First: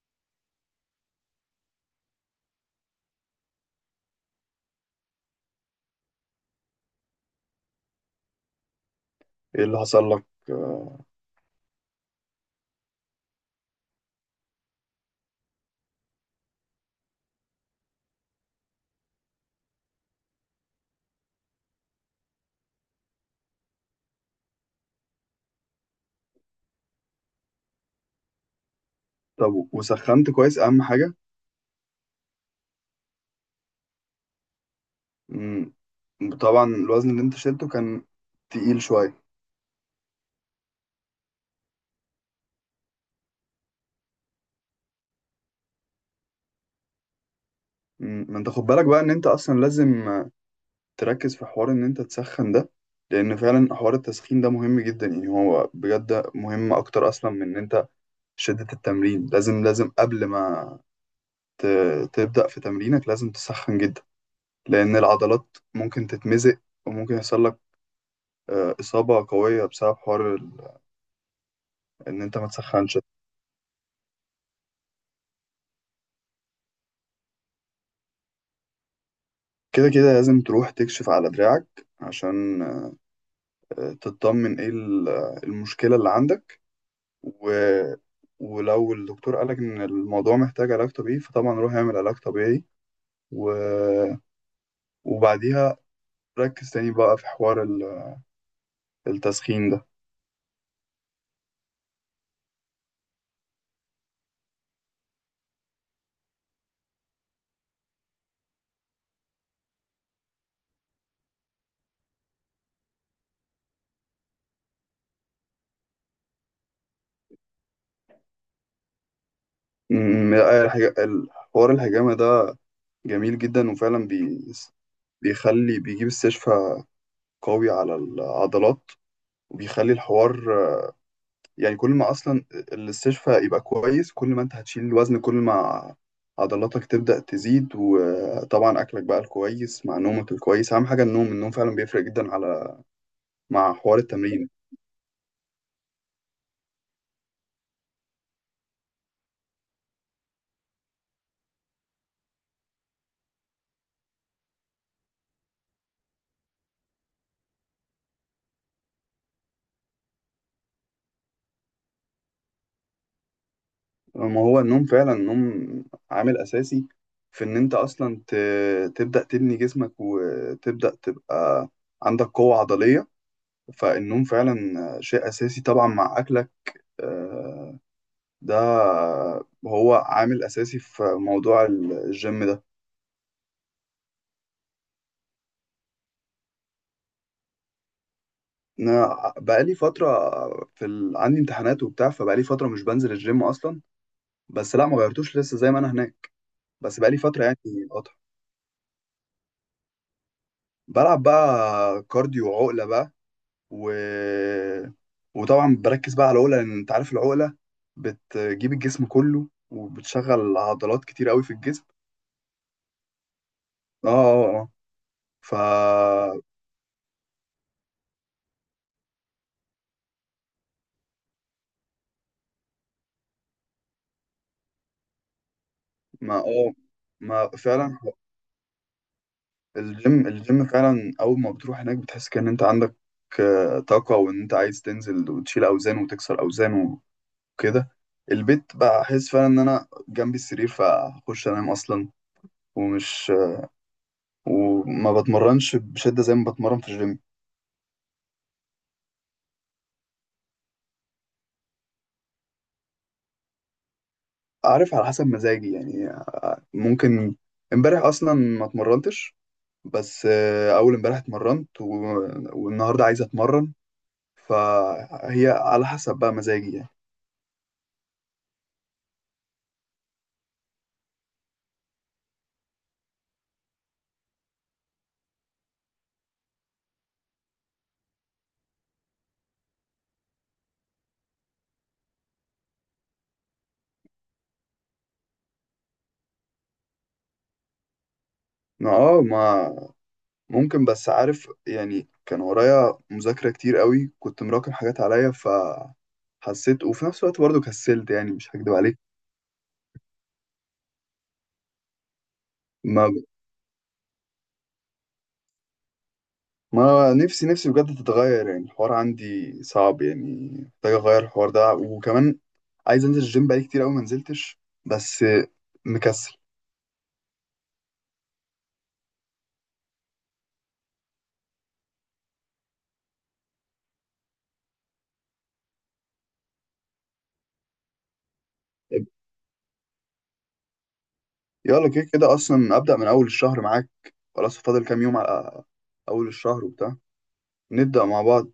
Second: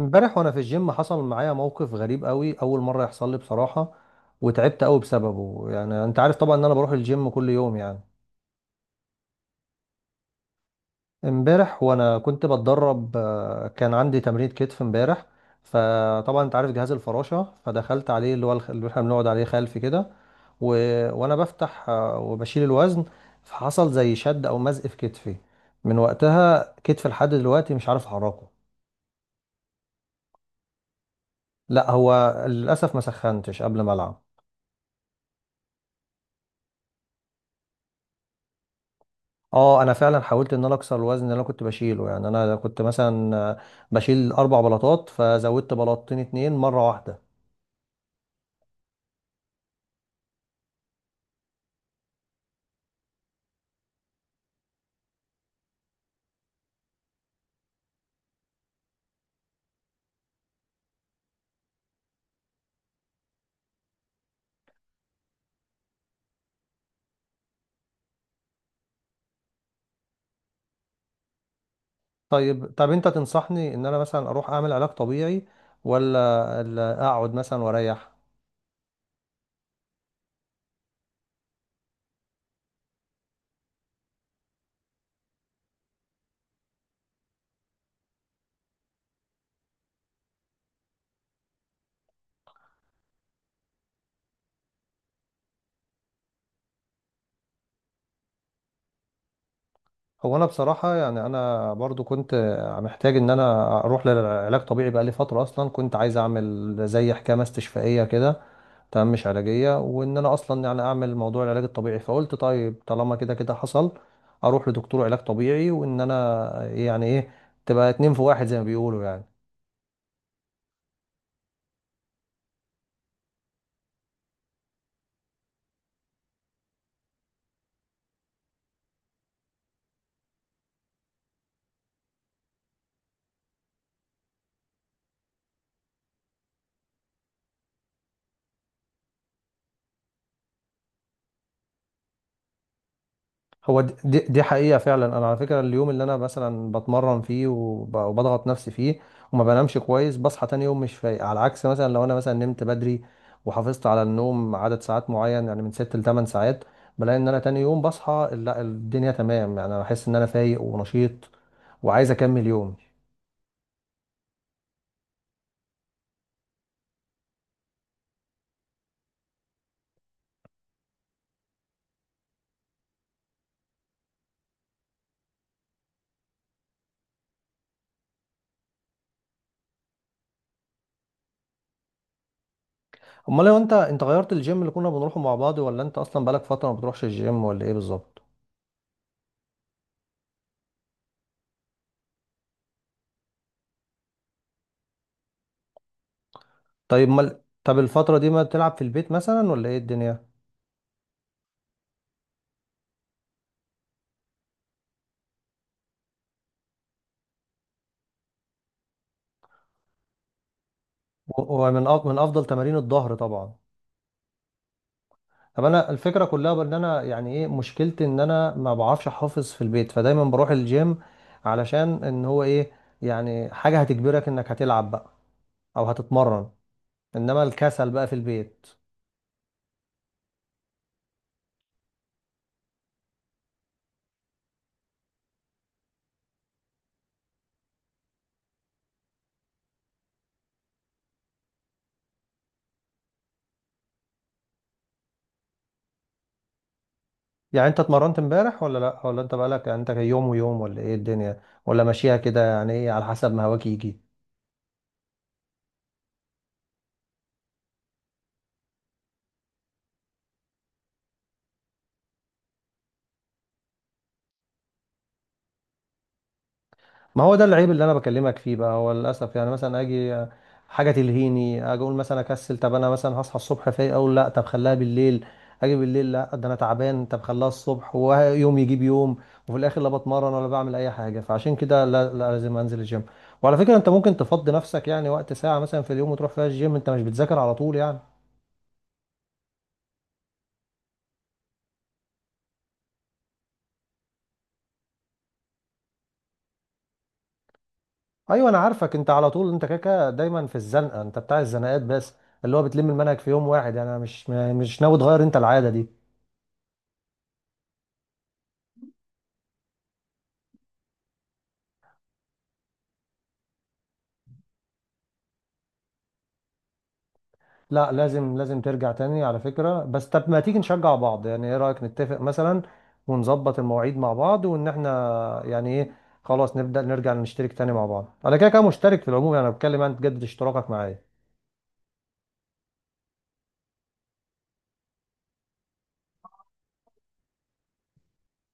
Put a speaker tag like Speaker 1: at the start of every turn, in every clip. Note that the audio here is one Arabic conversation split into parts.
Speaker 1: امبارح وانا في الجيم حصل معايا موقف غريب قوي، اول مره يحصل لي بصراحه. وتعبت قوي بسببه، يعني انت عارف طبعا ان انا بروح الجيم كل يوم يعني.
Speaker 2: ايه اللي حصل لك
Speaker 1: امبارح وانا كنت بتدرب، كان عندي تمرين كتف امبارح. فطبعا انت عارف جهاز الفراشه، فدخلت عليه اللي هو اللي احنا بنقعد عليه خلفي كده و... وانا بفتح وبشيل الوزن. فحصل زي شد او مزق في كتفي، من وقتها كتفي لحد دلوقتي مش عارف احركه.
Speaker 2: طب وسخنت كويس، اهم حاجه؟
Speaker 1: لا هو للاسف ما سخنتش قبل ما العب.
Speaker 2: مم. طبعا الوزن اللي انت شلته كان تقيل شويه.
Speaker 1: اه انا فعلا حاولت ان انا اكسر الوزن اللي انا كنت بشيله، يعني انا كنت مثلا بشيل 4 بلاطات، فزودت بلاطتين اتنين مره واحده.
Speaker 2: مم. ما انت خد بالك بقى ان انت اصلا لازم تركز في حوار ان انت تسخن ده، لان فعلا حوار التسخين ده مهم جدا، يعني هو بجد مهم اكتر اصلا من ان انت شده التمرين. لازم قبل ما ت... تبدا في تمرينك لازم تسخن جدا، لان العضلات ممكن تتمزق، وممكن يحصل لك اصابه قويه بسبب حوار ان انت ما
Speaker 1: طيب
Speaker 2: تسخنش.
Speaker 1: انت تنصحني ان انا مثلا اروح اعمل علاج طبيعي، ولا ولا اقعد مثلا واريح؟
Speaker 2: كده كده لازم تروح تكشف على دراعك، عشان تطمن ايه المشكلة اللي عندك و... ولو الدكتور قالك ان الموضوع محتاج علاج طبيعي، فطبعا روح اعمل علاج طبيعي، و... وبعديها ركز تاني بقى في حوار التسخين ده.
Speaker 1: هو انا بصراحه يعني انا برضو كنت محتاج ان انا اروح للعلاج طبيعي بقالي فتره، اصلا كنت عايز اعمل زي حكامه استشفائيه كده، تمام، مش علاجية، وان انا اصلا يعني اعمل موضوع العلاج الطبيعي. فقلت طيب طالما كده كده حصل اروح لدكتور علاج طبيعي، وان انا يعني ايه، تبقى اتنين في واحد زي ما بيقولوا يعني.
Speaker 2: حوار الحجامة ده جميل جدا، وفعلا بيخلي بيجيب استشفاء قوي على العضلات، وبيخلي الحوار يعني كل ما اصلا الاستشفاء يبقى كويس، كل ما انت هتشيل الوزن، كل ما عضلاتك تبدأ تزيد. وطبعا اكلك بقى الكويس مع نومك الكويس اهم حاجة. النوم النوم فعلا بيفرق جدا على، مع
Speaker 1: هو دي,
Speaker 2: حوار
Speaker 1: دي دي
Speaker 2: التمرين.
Speaker 1: حقيقة، فعلا انا على فكرة اليوم اللي انا مثلا بتمرن فيه وبضغط نفسي فيه وما بنامش كويس بصحى تاني يوم مش فايق. على عكس مثلا لو انا مثلا نمت بدري وحافظت على النوم عدد ساعات معين، يعني من 6 ل 8 ساعات، بلاقي ان انا تاني يوم بصحى، لا الدنيا تمام، يعني انا بحس ان انا فايق ونشيط وعايز اكمل يومي.
Speaker 2: ما هو النوم، فعلا النوم عامل اساسي في ان انت اصلا تبدأ تبني جسمك، وتبدأ تبقى عندك قوة عضلية. فالنوم فعلا شيء اساسي، طبعا مع اكلك، آه، ده هو عامل اساسي في موضوع الجيم ده.
Speaker 1: امال لو انت غيرت الجيم اللي كنا بنروحه مع بعض، ولا انت اصلا بقالك فتره ما بتروحش الجيم، ولا ايه بالظبط؟
Speaker 2: انا بقالي فتره في عندي امتحانات وبتاع، فبقالي فتره مش بنزل الجيم اصلا. بس لا، ما غيرتوش، لسه زي ما انا هناك، بس
Speaker 1: طيب
Speaker 2: بقالي
Speaker 1: امال
Speaker 2: فتره يعني.
Speaker 1: طب
Speaker 2: قطع.
Speaker 1: الفتره دي ما تلعب في البيت مثلا، ولا ايه الدنيا؟
Speaker 2: بلعب بقى كارديو وعقله بقى، و... وطبعا بركز بقى على العقله، لان انت عارف العقله بتجيب الجسم كله، وبتشغل عضلات كتير قوي في
Speaker 1: ومن
Speaker 2: الجسم.
Speaker 1: من افضل تمارين الظهر طبعا.
Speaker 2: اه اه اه ف
Speaker 1: طب انا الفكره كلها بان انا يعني ايه، مشكلتي ان انا ما بعرفش احافظ في البيت، فدايما بروح الجيم علشان ان هو ايه، يعني حاجه هتجبرك انك هتلعب بقى او
Speaker 2: ما-
Speaker 1: هتتمرن.
Speaker 2: اه
Speaker 1: انما
Speaker 2: ما
Speaker 1: الكسل
Speaker 2: فعلا
Speaker 1: بقى في البيت.
Speaker 2: الجيم الجيم فعلا اول ما بتروح هناك بتحس كأن انت عندك آه، طاقة وان انت عايز تنزل وتشيل اوزان وتكسر اوزان وكده البيت بقى احس فعلا ان انا جنبي السرير فاخش انام اصلا ومش وما بتمرنش بشدة زي ما بتمرن في الجيم
Speaker 1: يعني انت اتمرنت امبارح ولا لا، ولا انت بقالك يعني انت يوم ويوم، ولا ايه الدنيا، ولا ماشيها كده يعني ايه على حسب ما هواك يجي؟
Speaker 2: عارف على حسب مزاجي يعني آه، ممكن امبارح اصلا ما اتمرنتش بس آه، اول امبارح اتمرنت و... والنهارده عايز اتمرن فهي على حسب بقى مزاجي يعني
Speaker 1: ما هو ده العيب اللي انا بكلمك فيه بقى، هو للاسف يعني مثلا اجي حاجه تلهيني، اجي اقول مثلا اكسل، طب انا مثلا هصحى الصبح فايق اقول لا طب خليها بالليل، اجي بالليل لا ده انا تعبان طب خليها الصبح ويوم يجيب يوم، وفي الاخر لا بتمرن ولا بعمل اي حاجه. فعشان كده لا, لا لازم انزل الجيم. وعلى فكره انت ممكن تفضي نفسك يعني وقت ساعه مثلا في اليوم وتروح فيها الجيم، انت مش بتذاكر على طول يعني.
Speaker 2: ما ممكن، بس عارف يعني، كان ورايا مذاكرة كتير قوي، كنت مراكم حاجات عليا، فحسيت وفي نفس الوقت برضه كسلت، يعني
Speaker 1: ايوه
Speaker 2: مش
Speaker 1: انا
Speaker 2: هكدب
Speaker 1: عارفك،
Speaker 2: عليك.
Speaker 1: انت على طول انت كاكا دايما في الزنقه، انت بتاع الزنقات بس، اللي هو بتلم
Speaker 2: ما
Speaker 1: المنهج في يوم واحد يعني. انا مش ناوي تغير انت العاده دي.
Speaker 2: ما نفسي نفسي بجد تتغير، يعني الحوار عندي صعب يعني. محتاج اغير الحوار ده، وكمان عايز انزل الجيم بقالي كتير قوي، ما نزلتش، بس مكسل.
Speaker 1: لا لازم لازم ترجع تاني على فكره. بس طب ما تيجي نشجع بعض، يعني ايه رايك نتفق مثلا ونظبط المواعيد مع بعض، وان احنا يعني ايه، خلاص نبدا نرجع نشترك تاني مع بعض. انا كده كده مشترك في العموم يعني، انا بتكلم انت تجدد اشتراكك معايا.
Speaker 2: يلا، كده كده اصلا ابدأ من اول الشهر معاك. خلاص، فاضل كام يوم على اول الشهر وبتاع، نبدأ مع بعض.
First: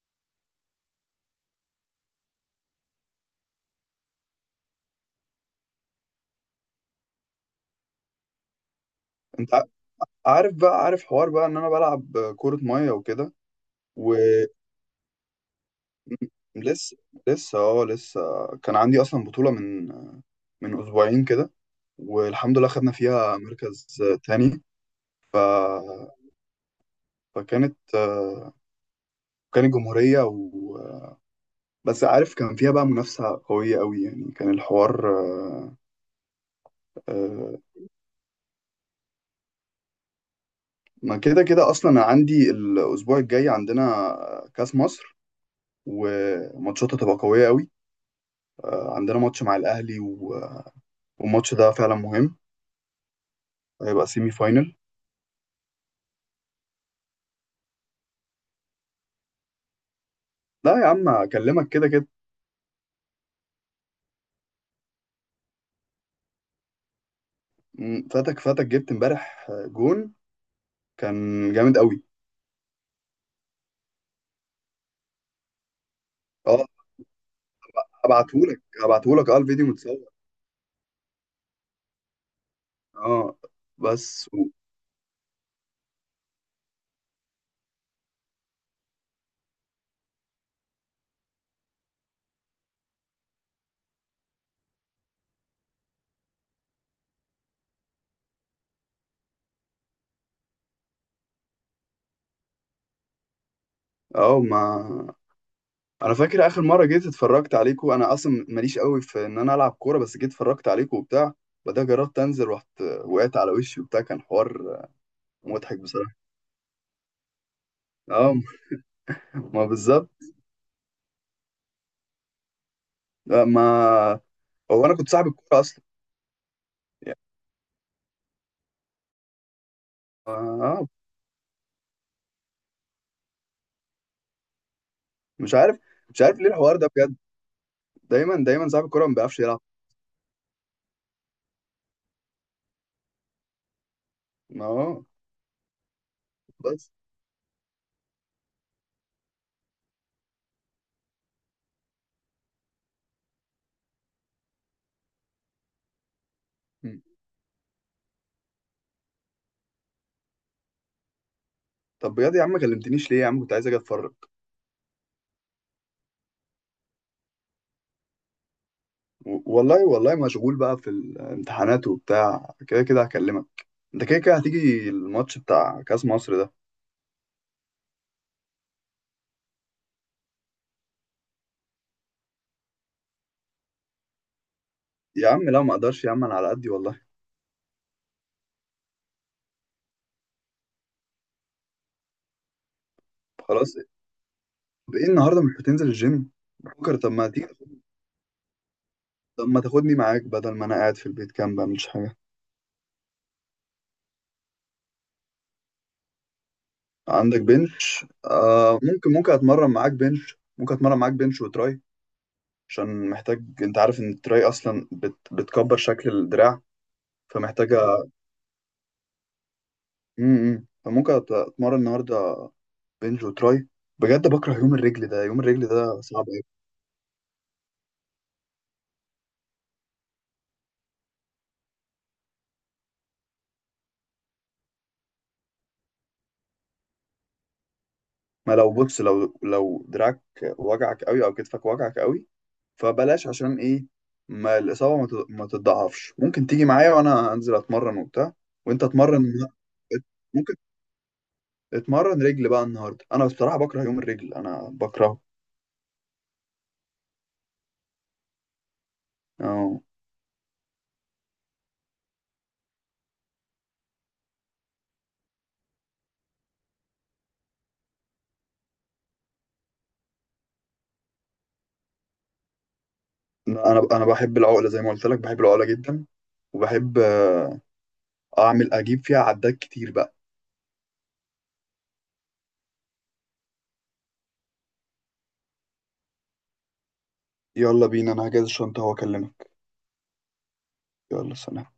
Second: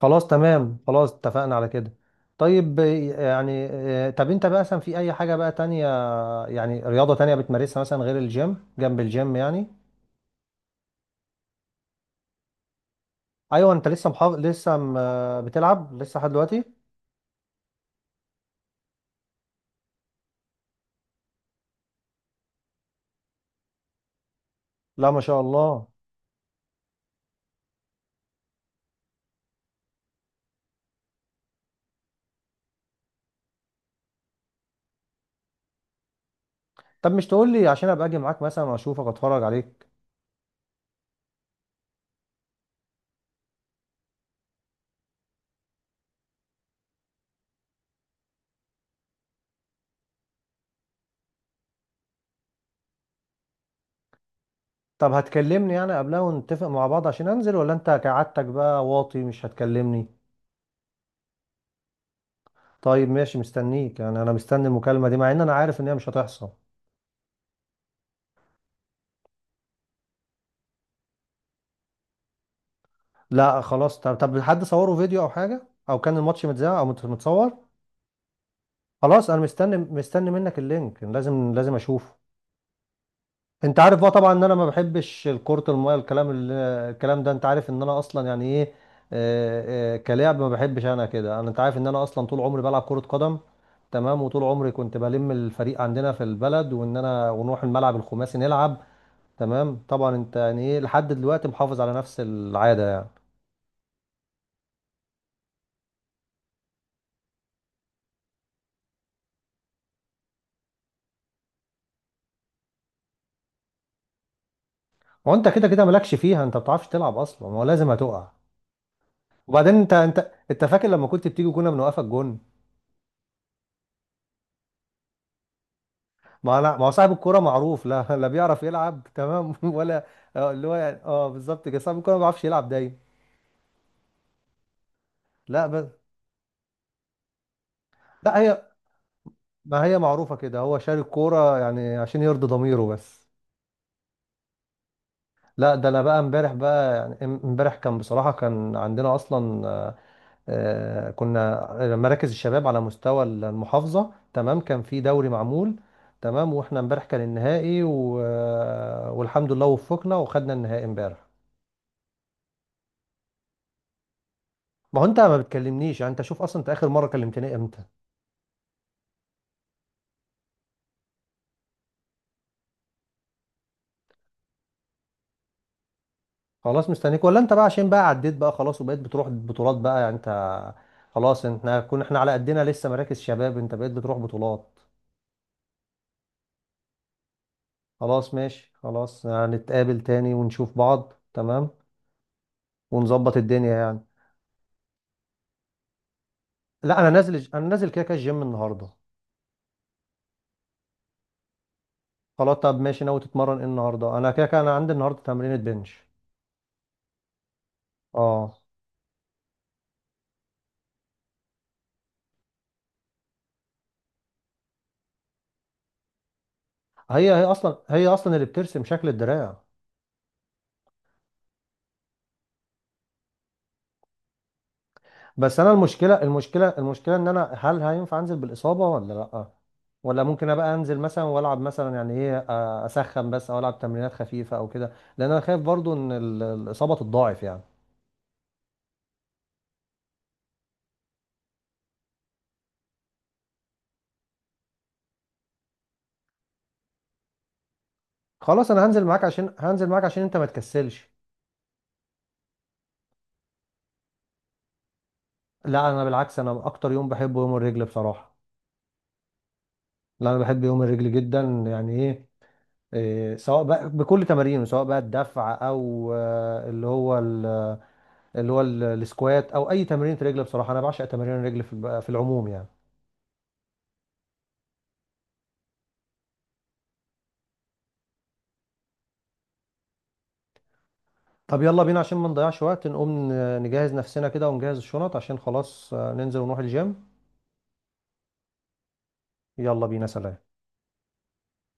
Speaker 1: خلاص تمام، خلاص اتفقنا على كده. طيب، يعني طب انت بقى مثلا في اي حاجة بقى تانية، يعني رياضة تانية بتمارسها مثلا غير الجيم جنب الجيم
Speaker 2: انت
Speaker 1: يعني؟
Speaker 2: عارف بقى، حوار بقى ان انا بلعب كرة مية وكده.
Speaker 1: ايوه انت لسه محافظ لسه م... آه، بتلعب لسه لحد دلوقتي؟
Speaker 2: ولسه لسه اه لسه كان عندي اصلا بطولة من اسبوعين كده، والحمد لله خدنا فيها مركز تاني.
Speaker 1: لا ما
Speaker 2: ف...
Speaker 1: شاء الله.
Speaker 2: فكانت كانت جمهورية، بس عارف كان فيها بقى منافسة قوية قوي، يعني كان الحوار
Speaker 1: طب مش تقول
Speaker 2: آه،
Speaker 1: لي عشان ابقى اجي معاك مثلا واشوفك اتفرج عليك.
Speaker 2: ما كده كده اصلا أنا عندي الاسبوع الجاي، عندنا كاس مصر، وماتشاتها تبقى قوية قوي. عندنا ماتش مع الاهلي، والماتش ده فعلا مهم، هيبقى سيمي فاينل.
Speaker 1: طب هتكلمني يعني قبلها ونتفق مع بعض عشان انزل، ولا انت كعادتك بقى واطي مش هتكلمني؟
Speaker 2: لا يا عم، اكلمك كده كده.
Speaker 1: طيب ماشي مستنيك، يعني انا مستني المكالمة دي مع ان انا عارف ان هي مش هتحصل.
Speaker 2: فاتك، جبت امبارح جون كان جامد قوي.
Speaker 1: لا خلاص، طب حد صوره فيديو او حاجه، او كان الماتش
Speaker 2: اه،
Speaker 1: متذاع او متصور؟
Speaker 2: ابعتهولك،
Speaker 1: خلاص انا
Speaker 2: الفيديو
Speaker 1: مستني
Speaker 2: متصور.
Speaker 1: مستني منك اللينك، لازم لازم اشوفه.
Speaker 2: اه،
Speaker 1: انت عارف
Speaker 2: بس
Speaker 1: بقى طبعا ان انا ما بحبش الكرة المايه، الكلام الكلام ده انت عارف ان انا اصلا يعني ايه، كلاعب ما بحبش انا كده. انا انت عارف ان انا اصلا طول عمري بلعب كرة قدم، تمام، وطول عمري كنت بلم الفريق عندنا في البلد وان انا ونروح الملعب الخماسي نلعب، تمام، طبعا انت يعني ايه لحد دلوقتي محافظ على نفس العادة.
Speaker 2: اه. ما انا فاكر اخر مره جيت اتفرجت عليكم، انا اصلا ماليش قوي في ان انا العب كوره، بس جيت اتفرجت عليكم وبتاع، بعدها جربت انزل، رحت وقعت على وشي وبتاع، كان حوار
Speaker 1: هو انت كده
Speaker 2: مضحك
Speaker 1: كده
Speaker 2: بصراحه.
Speaker 1: مالكش فيها، انت ما بتعرفش تلعب اصلا، ما هو لازم هتقع.
Speaker 2: اه، ما
Speaker 1: وبعدين انت
Speaker 2: بالظبط.
Speaker 1: انت انت فاكر لما كنت بتيجي كنا بنوقفك جون؟
Speaker 2: لا، ما هو انا كنت صاحب الكوره اصلا.
Speaker 1: ما انا ما هو صاحب
Speaker 2: يعني،
Speaker 1: الكوره معروف، لا لا بيعرف يلعب تمام ولا؟ اه، اللي هو
Speaker 2: اه.
Speaker 1: يعني اه بالظبط كده، صاحب الكوره ما بيعرفش يلعب دايما.
Speaker 2: مش
Speaker 1: لا
Speaker 2: عارف،
Speaker 1: بس.
Speaker 2: ليه الحوار ده بجد،
Speaker 1: لا
Speaker 2: دايما
Speaker 1: هي،
Speaker 2: دايما صاحب الكوره ما بيعرفش يلعب.
Speaker 1: ما هي معروفه كده، هو شاري الكوره يعني عشان يرضي ضميره بس.
Speaker 2: اه،
Speaker 1: لا ده انا بقى امبارح
Speaker 2: بس.
Speaker 1: بقى، يعني امبارح كان بصراحه كان عندنا اصلا كنا مراكز الشباب على مستوى المحافظة، تمام، كان في دوري معمول، تمام، واحنا امبارح كان النهائي و... آه، والحمد لله وفقنا وخدنا النهائي امبارح.
Speaker 2: طب بجد يا عم، ما كلمتنيش ليه يا عم، كنت عايز اجي اتفرج.
Speaker 1: ما هو انت ما بتكلمنيش يعني، انت شوف اصلا انت اخر مرة كلمتني امتى.
Speaker 2: والله والله مشغول بقى في الامتحانات وبتاع، كده كده هكلمك. انت كده كده هتيجي الماتش بتاع كاس مصر ده.
Speaker 1: خلاص مستنيك، ولا انت بقى عشان بقى عديت بقى خلاص وبقيت بتروح بطولات بقى يعني انت؟ خلاص احنا كنا على قدنا لسه مراكز شباب، انت بقيت بتروح بطولات.
Speaker 2: يا عم لا، ما اقدرش يا عم، انا على قدي والله.
Speaker 1: خلاص ماشي، خلاص هنتقابل تاني ونشوف بعض تمام ونظبط الدنيا
Speaker 2: خلاص.
Speaker 1: يعني.
Speaker 2: طب ايه النهارده، مش هتنزل الجيم؟ بكره
Speaker 1: لا انا
Speaker 2: طب ما تيجي؟
Speaker 1: نازل، انا نازل كده كده الجيم النهارده.
Speaker 2: طب ما تاخدني معاك، بدل ما انا قاعد في البيت كام بعملش حاجه.
Speaker 1: خلاص طب ماشي، ناوي تتمرن ايه النهارده؟ انا كده كده انا عندي النهارده تمرينة بنش.
Speaker 2: عندك بنش؟
Speaker 1: اه.
Speaker 2: ممكن، اتمرن معاك بنش. ممكن اتمرن معاك بنش وتراي، عشان محتاج. انت عارف ان التراي اصلا بتكبر شكل الدراع،
Speaker 1: هي هي اصلا
Speaker 2: فمحتاجة.
Speaker 1: هي اصلا اللي بترسم شكل الدراع.
Speaker 2: فممكن اتمرن النهارده بنج وتراي. بجد بكره يوم الرجل ده، يوم
Speaker 1: بس
Speaker 2: الرجل
Speaker 1: انا
Speaker 2: ده
Speaker 1: المشكله
Speaker 2: صعب قوي.
Speaker 1: المشكله المشكله ان انا هل هينفع انزل بالاصابه ولا لا، ولا ممكن ابقى انزل مثلا والعب مثلا يعني ايه اسخن بس او العب تمرينات خفيفه او كده، لان انا خايف برضو ان الاصابه تتضاعف يعني؟
Speaker 2: ما لو بص، لو دراعك وجعك قوي او كتفك وجعك قوي، فبلاش، عشان ايه؟ ما الاصابه ما تتضاعفش. ممكن تيجي معايا وانا انزل اتمرن وبتاع،
Speaker 1: خلاص
Speaker 2: وانت
Speaker 1: انا
Speaker 2: اتمرن،
Speaker 1: هنزل معاك عشان انت ما
Speaker 2: ممكن
Speaker 1: تكسلش.
Speaker 2: اتمرن رجل بقى النهارده. انا بصراحه بكره يوم الرجل، انا بكرهه.
Speaker 1: لا انا بالعكس انا اكتر يوم بحبه يوم الرجل بصراحه.
Speaker 2: أو-
Speaker 1: لا انا بحب يوم الرجل جدا، يعني ايه إيه، سواء بقى بكل تمارينه، سواء بقى الدفع او السكوات او اي تمرين رجل بصراحه، انا بعشق تمارين الرجل في في العموم يعني.
Speaker 2: انا بحب العقله زي ما قلت لك، بحب العقله جدا، وبحب اعمل اجيب فيها عدات كتير بقى.
Speaker 1: طب يلا بينا عشان ما نضيعش وقت، نقوم نجهز نفسنا كده ونجهز الشنط عشان خلاص، ننزل ونروح الجيم.
Speaker 2: يلا بينا، انا هجهز الشنطة واكلمك.
Speaker 1: يلا بينا، سلام.
Speaker 2: يلا، سلام.